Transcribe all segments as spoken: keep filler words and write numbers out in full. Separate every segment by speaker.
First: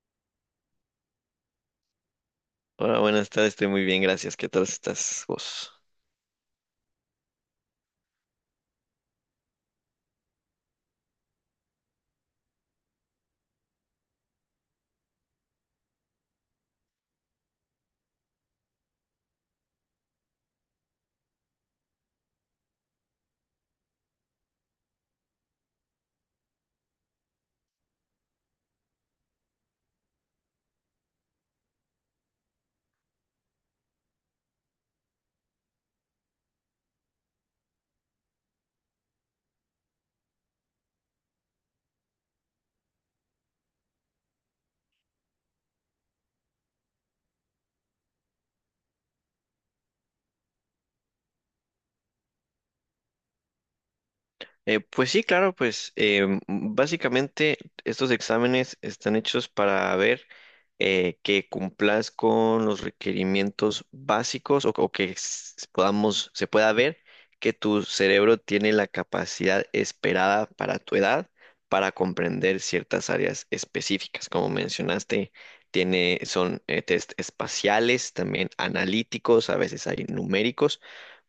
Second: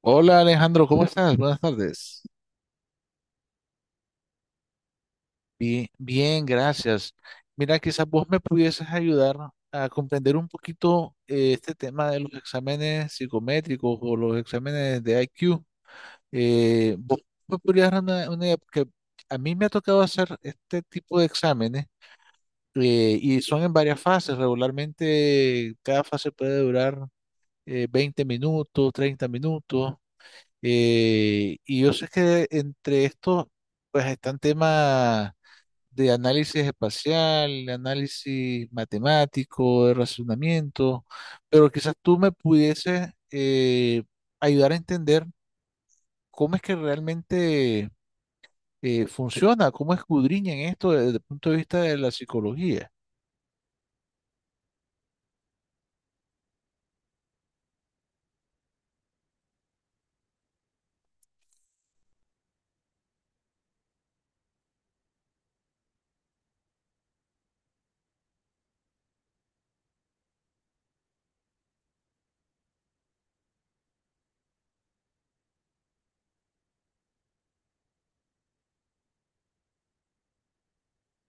Speaker 1: Hola Alejandro, ¿cómo estás? Buenas tardes.
Speaker 2: Hola, buenas tardes, estoy muy bien, gracias. ¿Qué tal estás vos?
Speaker 1: Bien, bien, gracias. Mira, quizás vos me pudieses ayudar a comprender un poquito eh, este tema de los exámenes psicométricos o los exámenes de I Q. Eh, vos me podrías dar una, una idea, porque a mí me ha tocado hacer este tipo de exámenes eh, y son en varias fases. Regularmente cada fase puede durar eh, veinte minutos, treinta minutos. Eh, y yo sé que entre estos, pues están temas de análisis espacial, de análisis matemático, de razonamiento, pero quizás tú me pudieses eh, ayudar a entender cómo es que realmente eh, funciona, cómo escudriñan esto desde el punto de vista de la psicología.
Speaker 2: Eh, pues sí, claro, pues em, básicamente estos exámenes están hechos para ver eh, que cumplas con los requerimientos básicos o, o que s- podamos, se pueda ver que tu cerebro tiene la capacidad esperada para tu edad para comprender ciertas áreas específicas. Como mencionaste, tiene, son eh, test espaciales, también analíticos, a veces hay numéricos.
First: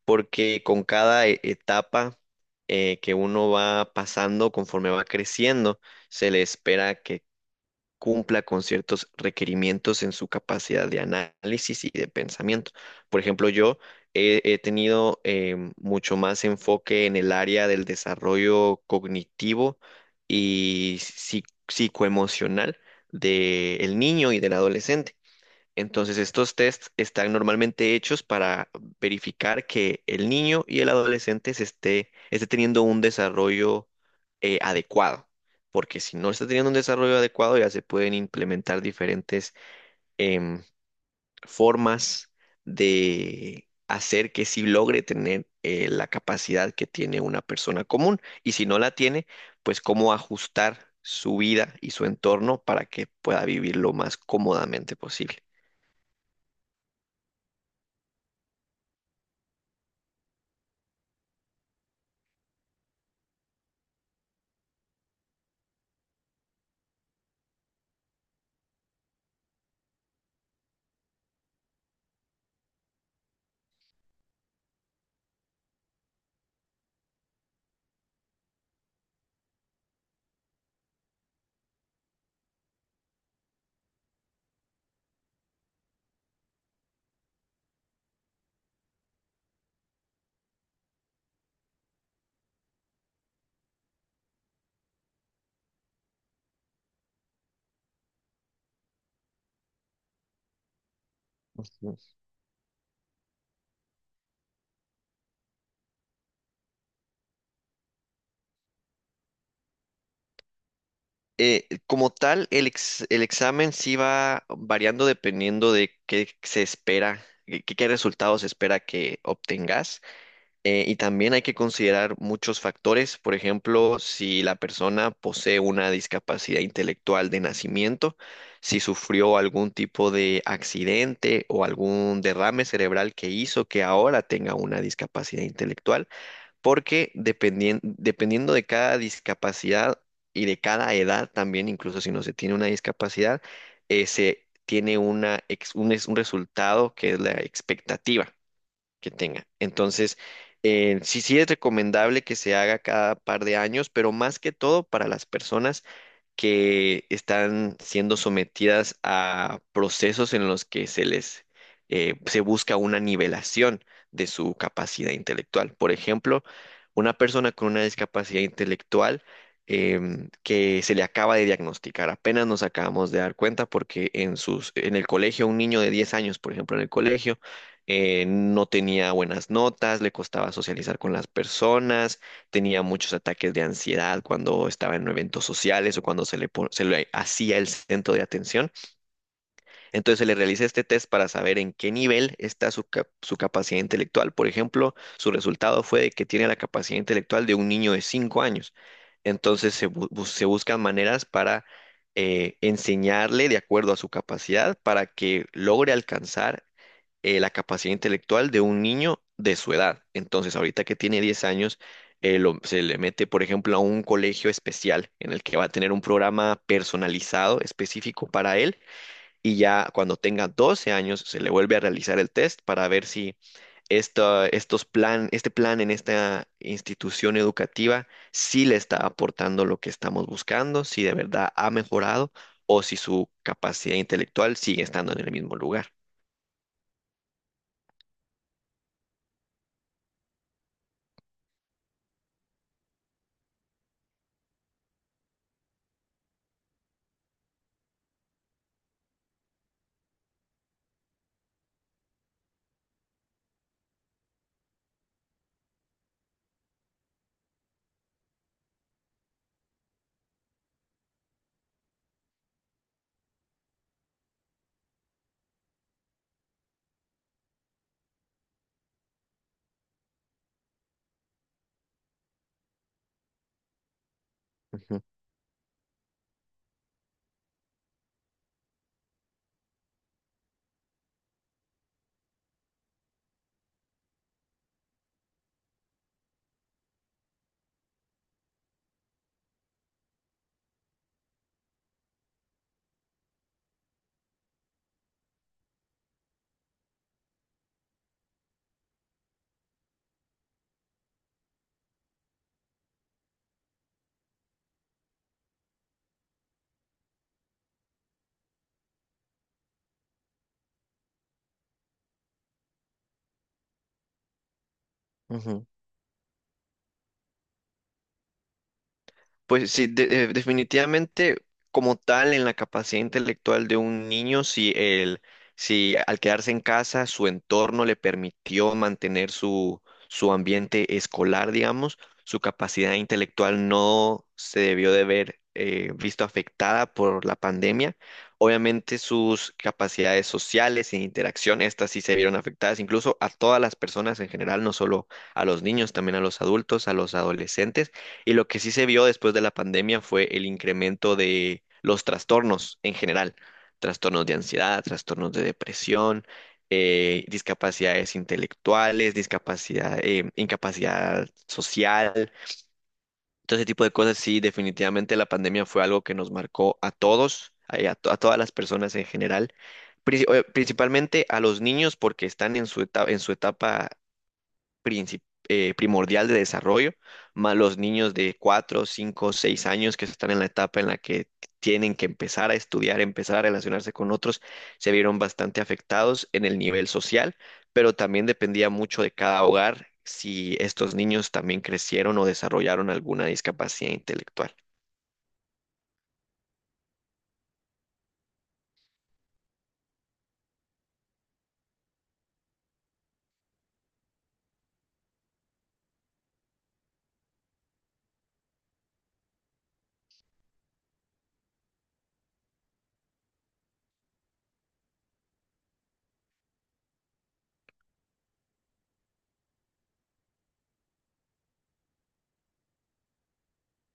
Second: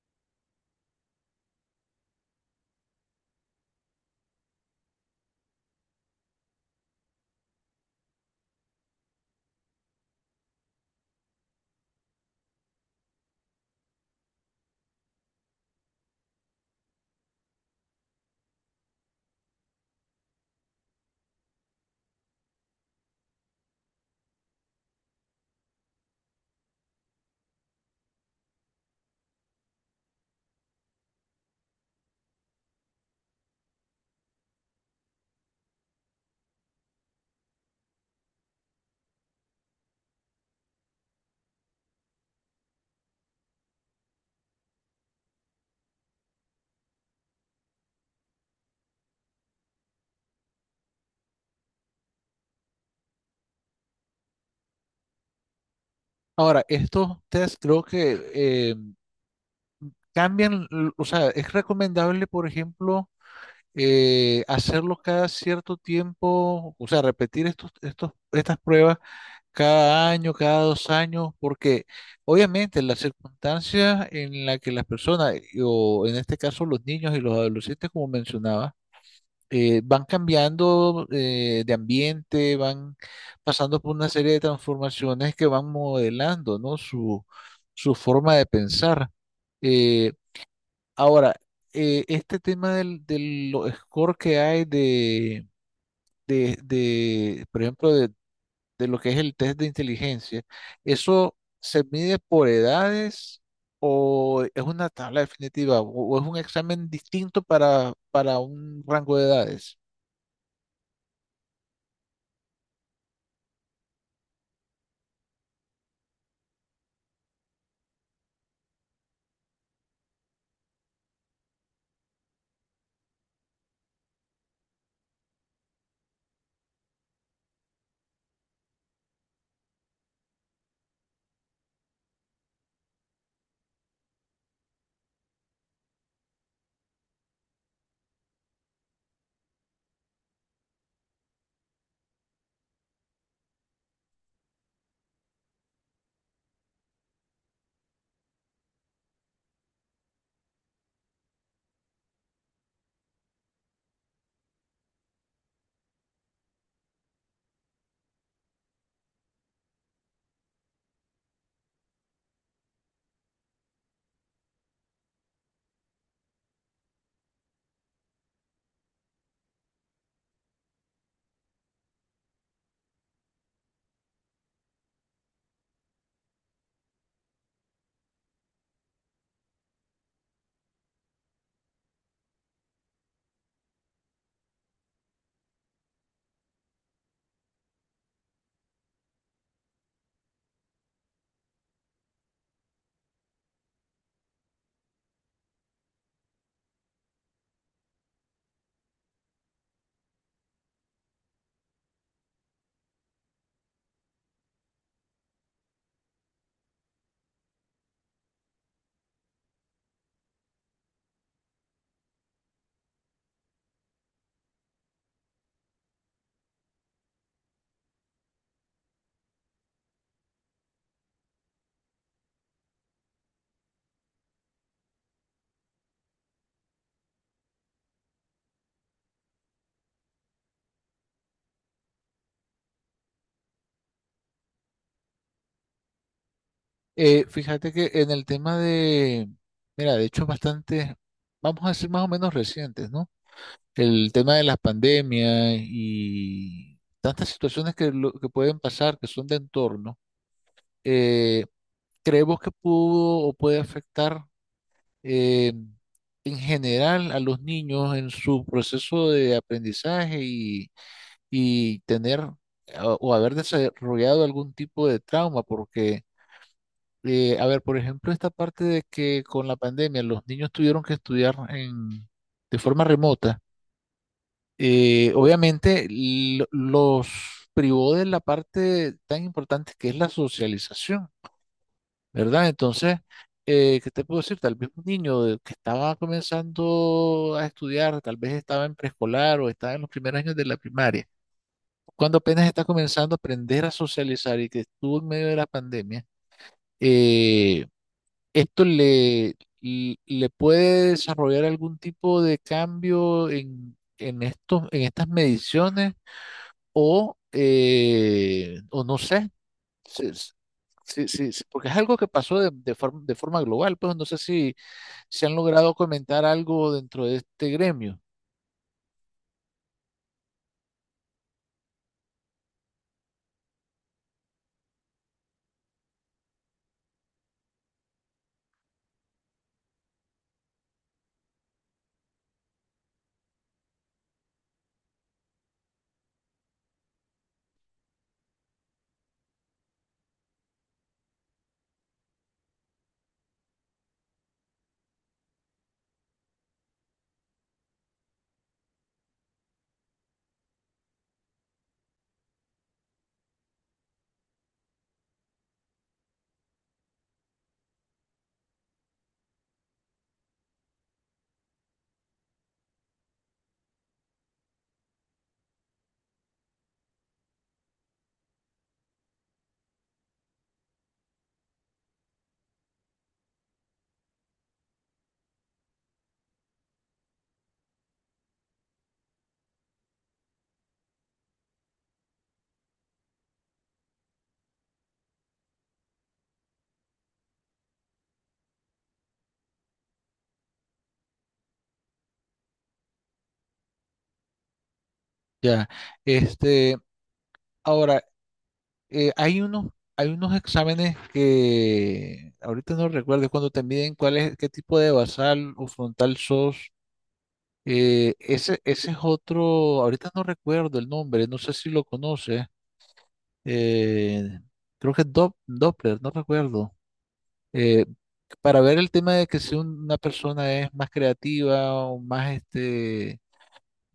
Speaker 2: Porque con cada e- etapa eh, que uno va pasando, conforme va creciendo, se le espera que cumpla con ciertos requerimientos en su capacidad de análisis y de pensamiento. Por ejemplo, yo he, he tenido em, mucho más enfoque en el área del desarrollo cognitivo y psi- psicoemocional del niño y del adolescente. Entonces, estos tests están normalmente hechos para verificar que el niño y el adolescente se esté, esté teniendo un desarrollo eh, adecuado, porque si no está teniendo un desarrollo adecuado, ya se pueden implementar diferentes em, formas de hacer que sí logre tener eh, la capacidad que tiene una persona común, y si no la tiene, pues cómo ajustar su vida y su entorno para que pueda vivir lo más cómodamente posible.
Speaker 1: Ahora, estos test creo que eh, cambian, l- o sea, es recomendable, por ejemplo, eh, hacerlo cada cierto tiempo, o sea, repetir estos, estos, estas pruebas cada año, cada dos años, porque obviamente las circunstancias en las que las personas, y- o en este caso los niños y los adolescentes, como mencionaba, eh, van cambiando eh, de ambiente, van pasando por una serie de transformaciones que van modelando, ¿no? Su, su forma de pensar. Eh, Ahora, eh, este tema del, del lo- score que hay de, de, de, por ejemplo, de, de lo que es el test de inteligencia, ¿eso se
Speaker 2: Ujú.
Speaker 1: mide por edades o es una tabla definitiva o, o es un examen distinto para, para un rango de edades?
Speaker 2: Eh, como tal, el, ex- el examen sí va variando dependiendo de qué se espera, qué, qué resultados se espera que obtengas. Eh, y también hay que considerar muchos factores, por ejemplo, si la persona posee una discapacidad intelectual de nacimiento, si sufrió algún tipo de accidente o algún derrame cerebral que hizo que ahora tenga una discapacidad intelectual, porque dependien- dependiendo de cada discapacidad y de cada edad también, incluso si no se tiene una discapacidad, eh, se tiene una, ex- un, es- un resultado que es la expectativa que tenga. Entonces, eh, sí, sí es recomendable que se haga cada par de años, pero más que todo para las personas que están siendo sometidas a procesos en los que se les eh, se busca una nivelación de su capacidad intelectual. Por ejemplo, una persona con una discapacidad intelectual em, que se le acaba de diagnosticar, apenas nos acabamos de dar cuenta porque en sus, en el colegio, un niño de diez años, por ejemplo, en el colegio, eh, no tenía buenas notas, le costaba socializar con las personas, tenía muchos ataques de ansiedad cuando estaba en eventos sociales o cuando se le, po- se le hacía el centro de atención. Entonces se le realiza este test para saber en qué nivel está su, cap- su capacidad intelectual. Por ejemplo, su resultado fue de que tiene la capacidad intelectual de un niño de cinco años. Entonces se, bu- bu- se buscan maneras para eh, enseñarle de acuerdo a su capacidad para que logre alcanzar eh, la capacidad intelectual de un niño de su edad. Entonces, ahorita que tiene diez años, eh, lo- se le mete, por ejemplo, a un colegio especial en el que va a tener un programa personalizado específico para él, y ya cuando tenga doce años se le vuelve a realizar el test para ver si esta- estos plan, este plan en esta institución educativa sí le está aportando lo que estamos buscando, si de verdad ha mejorado o si su capacidad intelectual sigue estando en el mismo lugar.
Speaker 1: Eh, fíjate que en el tema de, mira, de hecho bastante, vamos a decir más o menos recientes, ¿no? El tema de las pandemias y tantas situaciones que, lo- que pueden pasar, que son de entorno, eh, creemos que pudo o puede afectar eh, en general a los niños en su proceso de aprendizaje y, y tener a- o haber desarrollado algún tipo de trauma, porque, eh, a ver, por ejemplo, esta parte de que con la pandemia los niños tuvieron que estudiar en, de forma remota.
Speaker 2: Ujú,
Speaker 1: Eh, obviamente lo- los privó de la parte tan importante que es la socialización, ¿verdad? Entonces, eh, ¿qué te puedo decir? Tal vez un niño de- que estaba comenzando a estudiar, tal vez estaba en preescolar o estaba en los primeros años de la primaria, cuando apenas está comenzando a aprender a socializar y que estuvo en medio de la pandemia, eh, esto le, le le puede desarrollar algún tipo de cambio en, en estos, en estas mediciones o, eh, o no sé, si- si- si- si- porque es algo que pasó de, de forma, de forma global, pues no sé si se han
Speaker 2: ujú.
Speaker 1: logrado comentar algo dentro de este gremio.
Speaker 2: Pues sí, de- eh, definitivamente, como tal en la capacidad intelectual de un niño, si el, si al quedarse en casa su entorno le permitió mantener su, su ambiente escolar, digamos, su capacidad intelectual no se debió de ver eh, visto afectada por la pandemia. Obviamente sus capacidades sociales e interacción, estas sí se vieron afectadas, incluso a todas las personas en general, no solo a los niños, también a los adultos, a los adolescentes. Y lo que sí se vio después de la pandemia fue el incremento de los trastornos en general, trastornos de ansiedad, trastornos de depresión, eh, discapacidades intelectuales, discapacidad, eh, incapacidad social, todo ese tipo de cosas. Sí, definitivamente la pandemia fue algo que nos marcó a todos, a, a to- a todas las personas en general. princi- eh, Principalmente a los niños porque están en su etapa, en su etapa princip- eh, primordial de desarrollo, más los niños de cuatro, cinco, seis años que están en la etapa en la que tienen que empezar a estudiar, empezar a relacionarse con otros, se vieron bastante afectados en el nivel social, pero también dependía mucho de cada hogar si estos niños también crecieron o desarrollaron alguna discapacidad intelectual.
Speaker 1: Ya, este, ahora, eh, hay unos, hay unos exámenes que ahorita no recuerdo cuando te miden cuál es, qué tipo de basal o frontal sos. Eh, ese, ese es otro, ahorita no recuerdo el nombre, no sé si lo conoces. eh, Creo que es Dop- Doppler, no recuerdo. eh, para ver el tema de que si un- una persona es más creativa o más, este,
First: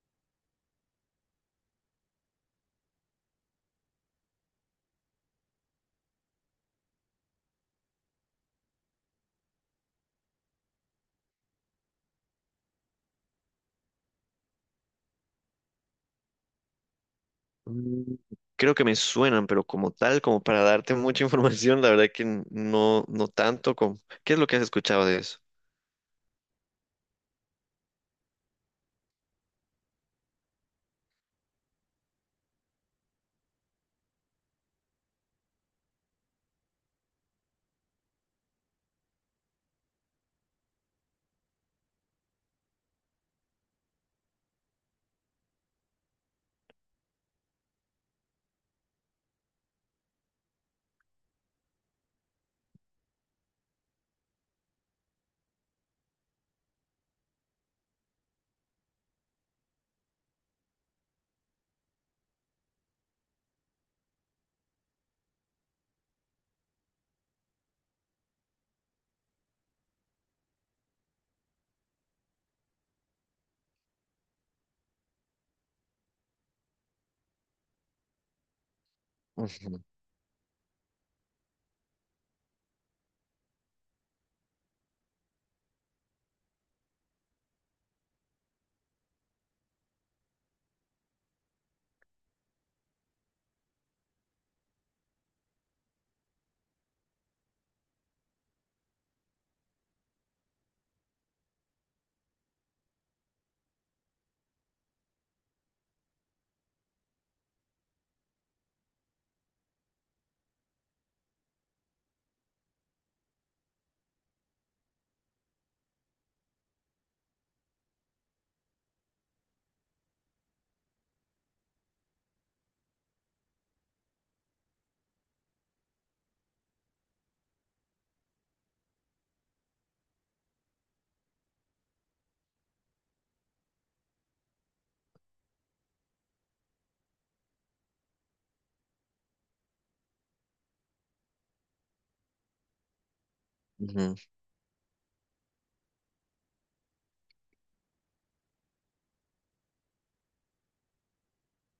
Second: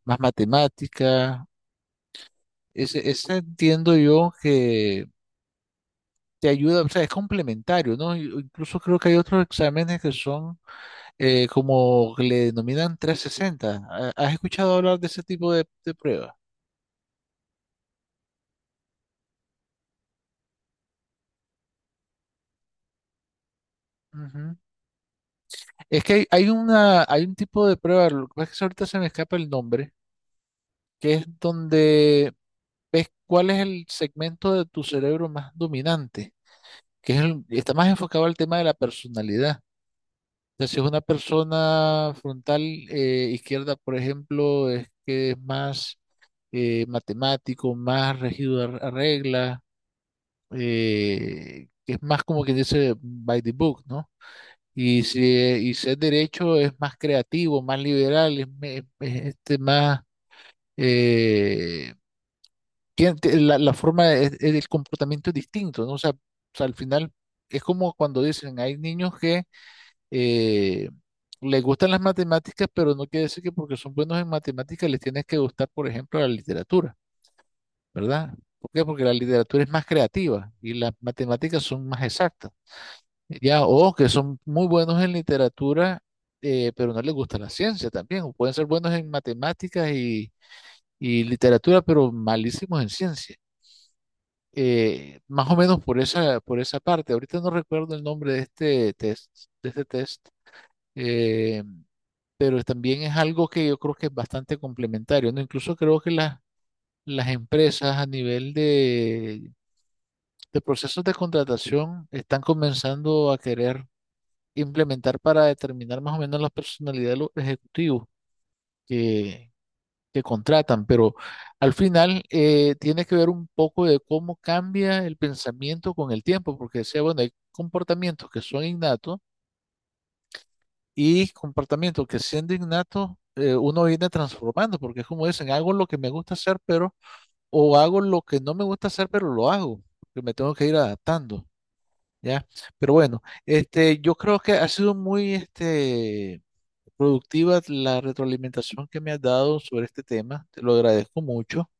Speaker 1: más matemática, ese, ese entiendo yo que te ayuda, o sea, es complementario, ¿no? Y- o incluso creo que hay otros exámenes que son eh, como que le denominan trescientos sesenta. ¿Ha- ¿Has escuchado hablar de ese tipo de, de pruebas?
Speaker 2: Mm, creo que me suenan, pero como tal, como para darte mucha información, la verdad que no, no tanto. como- ¿Qué es lo
Speaker 1: Ujú.
Speaker 2: que has escuchado de eso?
Speaker 1: Es que hay, hay una, hay un tipo de prueba, lo que pasa es que ahorita se me escapa el nombre, que es donde ves cuál es el segmento de tu cerebro más dominante, que es el- está más enfocado al tema de la personalidad. O sea, si es una persona frontal eh, izquierda, por ejemplo, es que es más eh, matemático, más regido a, a reglas, eh, que es más como que dice by the book, ¿no? Y si, eh, y si es derecho, es más creativo, más liberal, es, me- es este más... eh, tien- te- la, la forma, es- es- el comportamiento es distinto, ¿no? O sea, o sea, al final es como cuando dicen, hay niños que eh, les gustan las matemáticas, pero no quiere decir que porque son buenos en matemáticas les tienes que gustar, por ejemplo, la literatura, ¿verdad? ¿Por qué? Porque la literatura
Speaker 2: Ujú,
Speaker 1: es más creativa y las matemáticas son más exactas. Ya, o que son muy buenos en literatura, eh, pero no les gusta la ciencia también. O pueden ser buenos en matemáticas y, y literatura, pero malísimos en ciencia. Eh, más o menos por esa, por esa parte. Ahorita no recuerdo el nombre de este test, de este test. eh, pero también es algo que yo creo que es bastante complementario, ¿no? Incluso creo que las, las empresas a nivel de, de procesos de contratación están comenzando a querer implementar para determinar más o menos la personalidad de los ejecutivos que, que contratan, pero al final eh, tiene que ver un poco de cómo cambia el pensamiento con el tiempo, porque decía, bueno, hay comportamientos que son innatos y comportamiento que siendo innato eh, uno viene transformando, porque es como dicen, hago lo que me gusta hacer, pero, o hago lo que no me gusta hacer, pero lo hago, porque me tengo que ir adaptando, ¿ya? Pero bueno, este, yo
Speaker 2: ujú.
Speaker 1: creo que ha sido muy, este, productiva la retroalimentación que me has dado sobre este tema, te lo agradezco mucho.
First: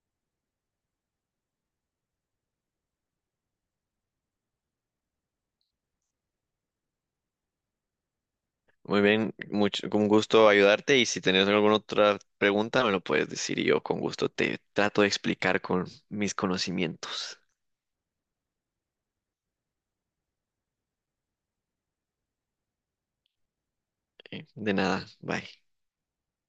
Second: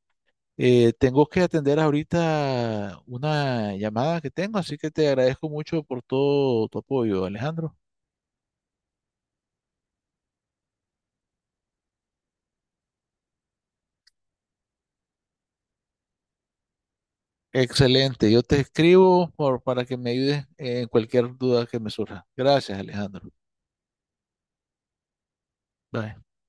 Speaker 1: Eh, tengo que atender ahorita una llamada que tengo, así que te agradezco mucho por todo tu apoyo, Alejandro.
Speaker 2: Muy bien, mucho, con gusto ayudarte, y si tenés alguna otra pregunta me lo puedes decir y yo con gusto te trato de explicar con mis conocimientos.
Speaker 1: Excelente. Yo te escribo por- para que me ayudes en cualquier duda que me surja. Gracias, Alejandro.
Speaker 2: Eh, De nada, bye.
Speaker 1: Bye.